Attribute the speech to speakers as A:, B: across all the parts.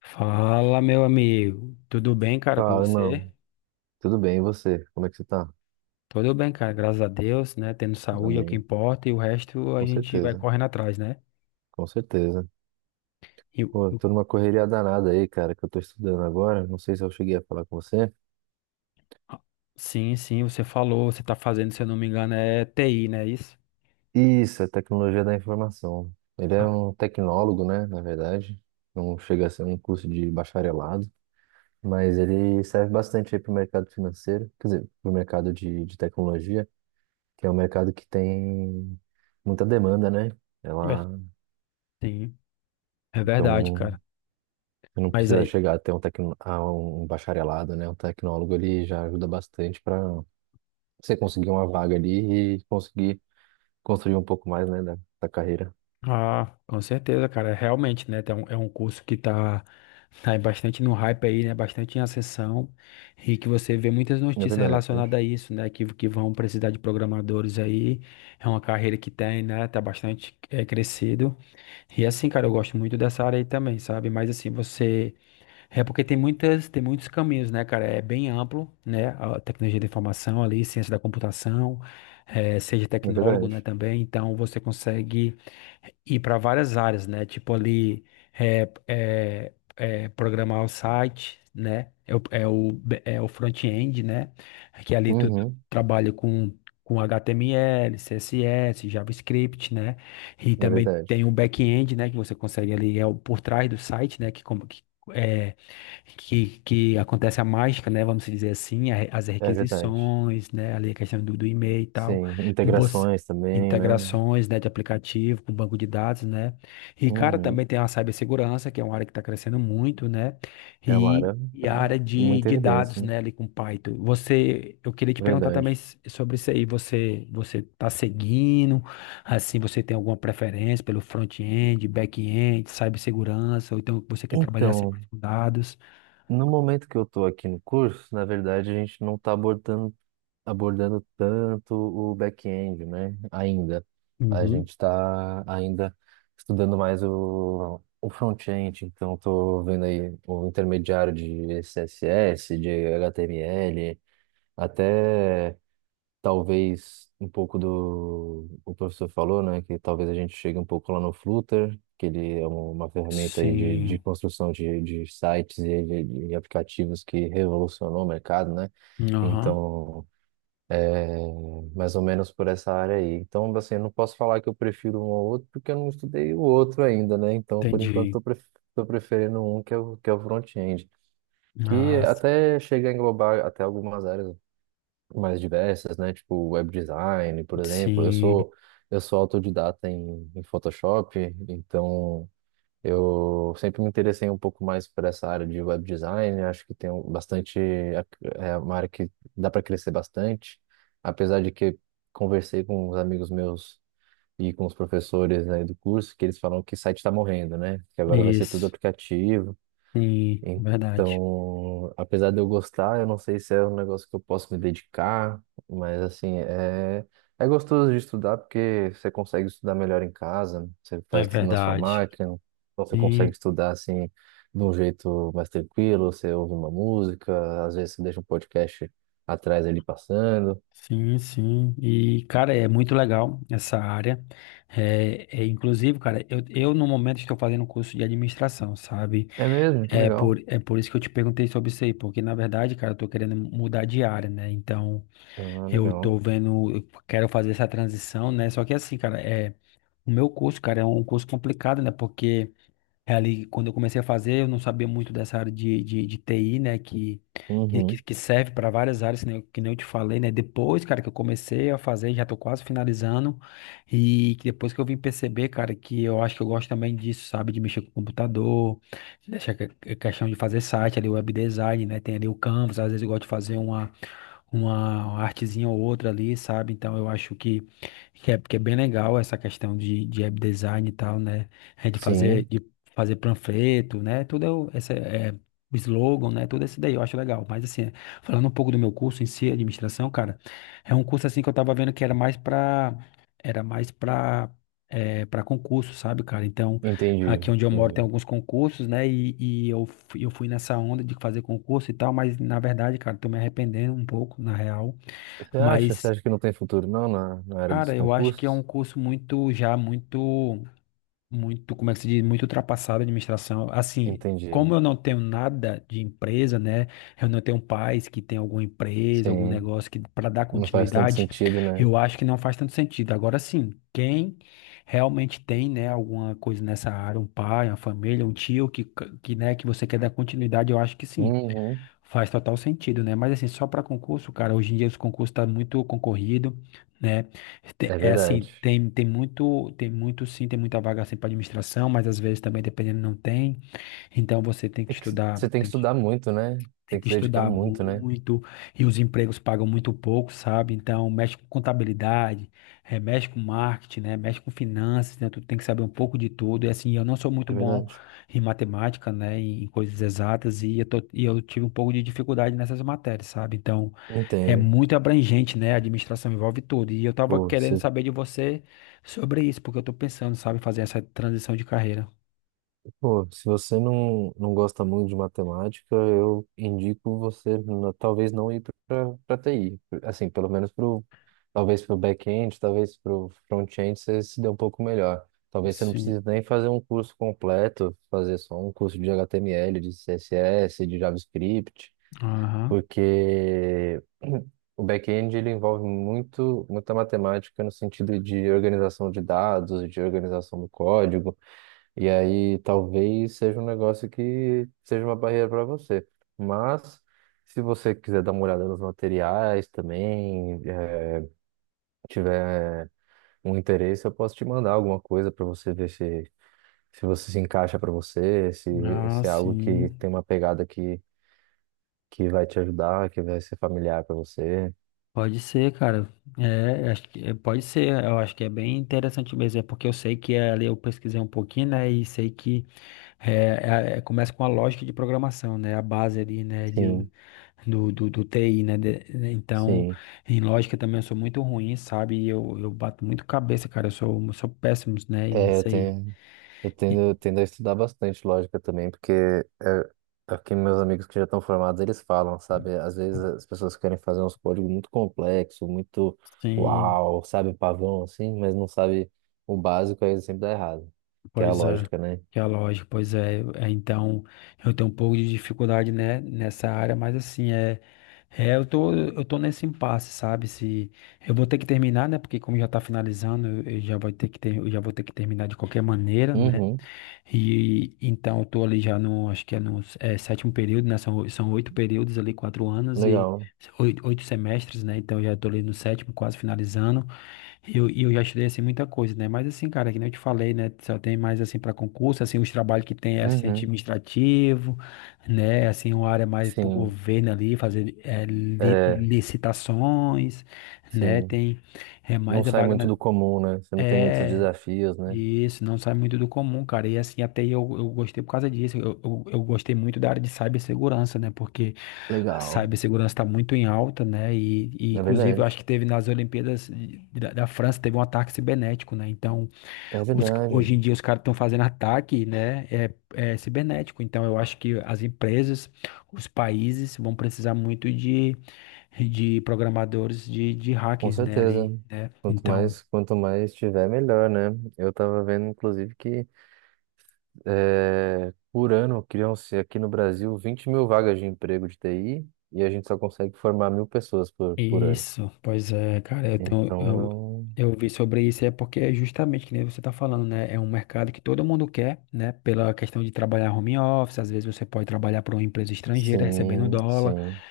A: Fala, meu amigo. Tudo bem, cara, com
B: Fala, irmão.
A: você?
B: Tudo bem, e você? Como é que você tá?
A: Tudo bem, cara, graças a Deus, né? Tendo saúde é o que
B: Amém.
A: importa e o resto a
B: Com
A: gente vai
B: certeza,
A: correndo atrás, né?
B: com certeza.
A: E o-
B: Pô,
A: o-
B: tô numa correria danada aí, cara, que eu tô estudando agora. Não sei se eu cheguei a falar com você.
A: ah, sim, sim, você falou, você tá fazendo, se eu não me engano, é TI, né? Isso?
B: Isso, é tecnologia da informação. Ele é
A: Ah,
B: um tecnólogo, né, na verdade. Não chega a ser um curso de bacharelado, mas ele serve bastante aí pro mercado financeiro, quer dizer, pro mercado de tecnologia, que é um mercado que tem muita demanda, né?
A: é.
B: Ela,
A: Sim, é verdade,
B: então,
A: cara.
B: você não
A: Mas
B: precisa
A: aí,
B: chegar até um, tecno, a um bacharelado, né? Um tecnólogo, ele já ajuda bastante para você conseguir uma vaga ali e conseguir construir um pouco mais, né, da carreira.
A: ah, com certeza, cara. É, realmente, né? É um curso que tá bastante no hype aí, né? Bastante em ascensão. E que você vê muitas
B: É
A: notícias
B: verdade,
A: relacionadas a isso, né? Que vão precisar de programadores aí. É uma carreira que tem, né? Tá bastante crescido. E assim, cara, eu gosto muito dessa área aí também, sabe? Mas assim, você. É porque tem muitos caminhos, né, cara? É bem amplo, né? A tecnologia da informação ali, ciência da computação, seja
B: é
A: tecnólogo, né,
B: verdade.
A: também. Então você consegue ir para várias áreas, né? Tipo ali, programar o site, né? É o front-end, né? Que ali tu
B: Uhum,
A: trabalha com HTML, CSS, JavaScript, né? E
B: é
A: também tem
B: verdade,
A: o back-end, né? Que você consegue ali, é o por trás do site, né? Que acontece a mágica, né? Vamos dizer assim, as
B: é verdade.
A: requisições, né? Ali a questão do e-mail e tal,
B: Sim,
A: você,
B: integrações também, né?
A: integrações, né, de aplicativo com banco de dados, né? E, cara,
B: Uhum.
A: também tem a cibersegurança, que é uma área que está crescendo muito, né?
B: É uma área,
A: E a
B: tá?
A: área
B: Muita
A: de dados,
B: evidência, né?
A: né, ali com Python. Você, eu queria te perguntar também
B: Verdade.
A: sobre isso aí. Você tá seguindo? Assim, você tem alguma preferência pelo front-end, back-end, cibersegurança, ou então você quer trabalhar sempre
B: Então,
A: com dados?
B: no momento que eu estou aqui no curso, na verdade, a gente não está abordando tanto o back-end, né? Ainda. A
A: Uhum.
B: gente está ainda estudando mais o front-end, então estou vendo aí o intermediário de CSS, de HTML, até talvez um pouco do o professor falou, né? Que talvez a gente chegue um pouco lá no Flutter, que ele é um, uma ferramenta aí de
A: Sim.
B: construção de sites e de aplicativos que revolucionou o mercado, né?
A: Aham.
B: Então. É, mais ou menos por essa área aí. Então, assim, eu não posso falar que eu prefiro um ao outro, porque eu não estudei o outro ainda, né? Então, por enquanto,
A: Entendi.
B: tô preferindo um que é o front-end, que
A: Ah,
B: até chega a englobar até algumas áreas mais diversas, né? Tipo, web design, por exemplo.
A: sim.
B: Eu sou autodidata em Photoshop, então eu sempre me interessei um pouco mais por essa área de web design, acho que bastante, é uma área que dá para crescer bastante, apesar de que conversei com os amigos meus e com os professores, né, do curso, que eles falam que site está morrendo, né? Que agora vai ser tudo
A: Isso.
B: aplicativo,
A: Sim, verdade.
B: então, apesar de eu gostar, eu não sei se é um negócio que eu posso me dedicar, mas assim, é, é gostoso de estudar porque você consegue estudar melhor em casa, você
A: É
B: faz tudo na sua
A: verdade.
B: máquina, então você consegue
A: Sim,
B: estudar assim de um jeito mais tranquilo, você ouve uma música, às vezes você deixa um podcast atrás ali passando.
A: sim, sim. E, cara, é muito legal essa área. Inclusive, cara, eu no momento estou fazendo um curso de administração, sabe?
B: É mesmo, que legal.
A: É por isso que eu te perguntei sobre isso aí, porque na verdade, cara, eu tô querendo mudar de área, né? Então,
B: Ah,
A: eu
B: legal.
A: tô vendo, eu quero fazer essa transição, né? Só que assim, cara, é. O meu curso, cara, é um curso complicado, né? Porque é ali, quando eu comecei a fazer, eu não sabia muito dessa área de TI, né?
B: Uhum.
A: Que serve para várias áreas, né? Que nem eu te falei, né? Depois, cara, que eu comecei a fazer, já tô quase finalizando. E que depois que eu vim perceber, cara, que eu acho que eu gosto também disso, sabe? De mexer com o computador, é questão de fazer site ali, web design, né? Tem ali o Canvas, às vezes eu gosto de fazer uma artezinha ou outra ali, sabe? Então eu acho que é bem legal essa questão de web design e tal, né?
B: Sim,
A: De fazer panfleto, né? Tudo é, o- essa, é, o slogan, né? Tudo isso daí eu acho legal. Mas assim, falando um pouco do meu curso em si, administração, cara, é um curso assim que eu tava vendo que era mais pra, é, para concurso, sabe, cara? Então,
B: entendi,
A: aqui onde eu moro tem
B: entendi.
A: alguns concursos, né? Eu fui nessa onda de fazer concurso e tal, mas na verdade, cara, tô me arrependendo um pouco, na real.
B: Você acha? Você
A: Mas,
B: acha que não tem futuro não na, na área dos
A: cara, eu acho que é um
B: concursos?
A: curso muito, já muito muito, como é que se diz, muito ultrapassada, a administração. Assim,
B: Entendi.
A: como eu não tenho nada de empresa, né? Eu não tenho pais que tem alguma empresa, algum
B: Sim,
A: negócio que para dar
B: não faz tanto
A: continuidade,
B: sentido, né?
A: eu acho que não faz tanto sentido. Agora sim, quem realmente tem, né, alguma coisa nessa área, um pai, uma família, um tio que né, que você quer dar continuidade, eu acho que sim.
B: Uhum.
A: Faz total sentido, né? Mas assim, só para concurso, cara, hoje em dia os concursos tá muito concorrido, né?
B: É
A: É
B: verdade.
A: assim, tem muito sim, tem muita vaga assim para administração, mas às vezes também dependendo não tem. Então você tem que
B: É que
A: estudar,
B: você tem que estudar muito, né?
A: tem
B: Tem que
A: que
B: se dedicar
A: estudar
B: muito, né?
A: muito e os empregos pagam muito pouco, sabe? Então, mexe com contabilidade, mexe com marketing, né? Mexe com finanças, né? Tu tem que saber um pouco de tudo. E assim, eu não sou muito
B: É
A: bom
B: verdade.
A: em matemática, né? Em coisas exatas e eu tive um pouco de dificuldade nessas matérias, sabe? Então, é
B: Entendo.
A: muito abrangente, né? A administração envolve tudo. E eu tava
B: Pô, se
A: querendo saber de você sobre isso, porque eu tô pensando, sabe, em fazer essa transição de carreira.
B: Pô, se você não, não gosta muito de matemática, eu indico você talvez não ir para TI. Assim, pelo menos pro, talvez para o back-end, talvez para o front-end você se dê um pouco melhor. Talvez você não
A: Sim.
B: precise nem fazer um curso completo, fazer só um curso de HTML, de CSS, de JavaScript,
A: Aham.
B: porque o back-end ele envolve muito, muita matemática no sentido de organização de dados, de organização do código. E aí talvez seja um negócio que seja uma barreira para você. Mas se você quiser dar uma olhada nos materiais também, tiver um interesse, eu posso te mandar alguma coisa para você ver se, se você se encaixa para você, se,
A: Ah,
B: se é algo que
A: sim.
B: tem uma pegada que vai te ajudar, que vai ser familiar para você.
A: Pode ser, cara. Pode ser. Eu acho que é bem interessante mesmo. É porque eu sei que é, ali eu pesquisei um pouquinho, né? E sei que é, começa com a lógica de programação, né? A base ali, né? De,
B: Sim,
A: do TI, né? Né, então,
B: sim.
A: em lógica também eu sou muito ruim, sabe? Eu bato muito cabeça, cara. Eu sou péssimo, né?
B: É, eu
A: Nisso aí.
B: tenho, eu tendo a estudar bastante lógica também, porque é, é o que meus amigos que já estão formados, eles falam, sabe? Às vezes as pessoas querem fazer uns códigos muito complexos, muito
A: Sim,
B: uau, sabe, um pavão assim, mas não sabe o básico, aí sempre dá errado, que é a
A: pois é,
B: lógica, né?
A: que é lógico, pois é, é, então eu tenho um pouco de dificuldade, né, nessa área, mas assim, eu tô nesse impasse, sabe, se, eu vou ter que terminar, né, porque como já tá finalizando, eu já vou ter que terminar de qualquer maneira, né,
B: Uhum,
A: e então eu tô ali já no, acho que é no é, sétimo período, né, são, são oito períodos ali, quatro anos e
B: legal.
A: oito, oito semestres, né, então eu já tô ali no sétimo, quase finalizando, e eu já estudei, assim, muita coisa, né? Mas, assim, cara, que nem eu te falei, né? Só tem mais, assim, para concurso, assim, os trabalhos que tem é assistente
B: Uhum,
A: administrativo, né? Assim, uma área mais pro
B: sim,
A: governo ali, fazer
B: é,
A: licitações, né?
B: sim.
A: Tem é
B: Não
A: mais a
B: sai
A: vaga
B: muito
A: na,
B: do comum, né? Você não tem muitos
A: é,
B: desafios, né?
A: isso, não sai muito do comum, cara. E assim, até eu gostei por causa disso. Eu gostei muito da área de cibersegurança, né? Porque a
B: Legal,
A: cibersegurança está muito em alta, né? E
B: é
A: inclusive eu
B: verdade,
A: acho que teve nas Olimpíadas da França, teve um ataque cibernético, né? Então,
B: é
A: hoje em
B: verdade.
A: dia os caras estão fazendo ataque, né? É cibernético. Então, eu acho que as empresas, os países vão precisar muito de programadores de
B: Com
A: hackers, né?
B: certeza.
A: Ali, né? Então.
B: Quanto mais tiver, melhor, né? Eu tava vendo, inclusive, que por ano criam-se aqui no Brasil 20 mil vagas de emprego de TI e a gente só consegue formar 1.000 pessoas por ano.
A: Isso, pois é, cara,
B: Então,
A: eu vi sobre isso, é porque é justamente que nem você está falando, né? É um mercado que todo mundo quer, né? Pela questão de trabalhar home office, às vezes você pode trabalhar para uma empresa estrangeira, recebendo
B: sim,
A: dólar,
B: sim,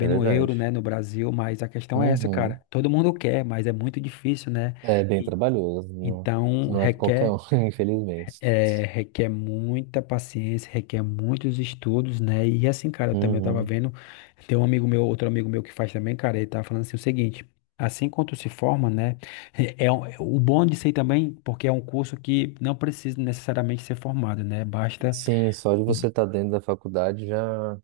B: é
A: euro,
B: verdade.
A: né? No Brasil, mas a questão é essa,
B: Uhum.
A: cara. Todo mundo quer, mas é muito difícil, né?
B: É bem
A: E,
B: trabalhoso, não,
A: então
B: não é pra qualquer um,
A: requer
B: infelizmente.
A: é, requer muita paciência, requer muitos estudos, né? E assim, cara, eu também tava
B: Uhum.
A: vendo, tem um amigo meu, outro amigo meu que faz também, cara, ele tava falando assim o seguinte, assim quanto se forma, né? É o bom de ser também, porque é um curso que não precisa necessariamente ser formado, né? Basta,
B: Sim, só de você estar dentro da faculdade já,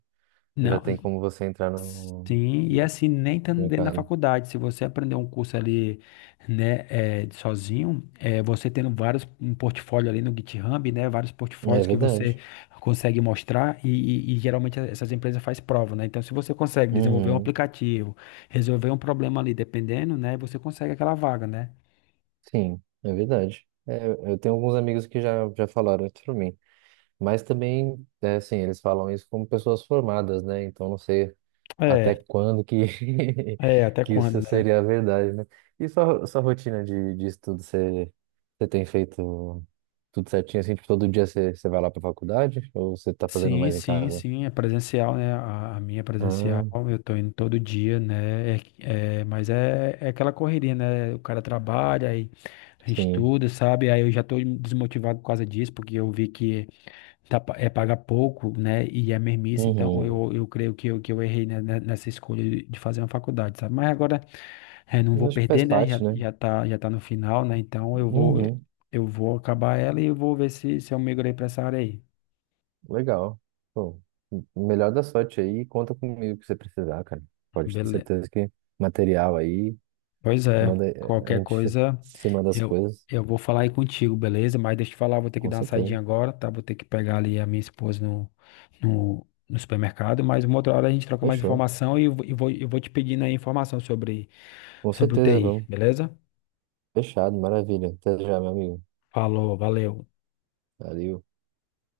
B: já
A: não,
B: tem como você entrar no
A: sim, e
B: no
A: assim, nem estando dentro da
B: mercado.
A: faculdade, se você aprender um curso ali, né, de sozinho, você tendo vários, um portfólio ali no GitHub, né, vários
B: É
A: portfólios que você
B: verdade.
A: consegue mostrar e geralmente essas empresas fazem prova, né, então se você consegue desenvolver um
B: Uhum.
A: aplicativo, resolver um problema ali, dependendo, né, você consegue aquela vaga, né.
B: Sim, é verdade. É, eu tenho alguns amigos que já, já falaram isso pra mim. Mas também, é assim, eles falam isso como pessoas formadas, né? Então não sei até
A: É,
B: quando que,
A: até
B: que isso
A: quando, né?
B: seria a verdade, né? E sua, sua rotina de estudo, você, você tem feito tudo certinho, assim, tipo, todo dia você, você vai lá pra faculdade? Ou você tá fazendo
A: Sim,
B: mais em
A: sim,
B: casa?
A: sim, é presencial, né? A minha é presencial,
B: Ah,
A: eu tô indo todo dia, né? Mas é aquela correria, né? O cara trabalha, aí
B: sim.
A: estuda, sabe? Aí eu já tô desmotivado por causa disso, porque eu vi que tá, é paga pouco, né? E é mermice, então
B: Uhum.
A: eu creio que eu errei, né, nessa escolha de fazer uma faculdade, sabe? Mas agora é, não
B: Eu
A: vou
B: acho que faz
A: perder, né?
B: parte, né?
A: Já tá no final, né? Então
B: Uhum.
A: eu vou acabar ela e eu vou ver se eu migrei pra essa área aí.
B: Legal. Pô, melhor da sorte aí. Conta comigo que você precisar, cara. Pode ter
A: Beleza.
B: certeza que material aí,
A: Pois é,
B: manda, a
A: qualquer
B: gente
A: coisa
B: se manda as
A: eu,
B: coisas.
A: eu vou falar aí contigo, beleza? Mas deixa eu te falar, vou ter que
B: Com
A: dar uma saidinha
B: certeza.
A: agora, tá? Vou ter que pegar ali a minha esposa no supermercado, mas uma outra hora a gente troca mais
B: Fechou.
A: informação eu vou te pedindo aí informação sobre,
B: Com
A: sobre o
B: certeza,
A: TI,
B: vamos.
A: beleza?
B: Fechado, maravilha. Até já, meu amigo.
A: Falou, valeu.
B: Valeu.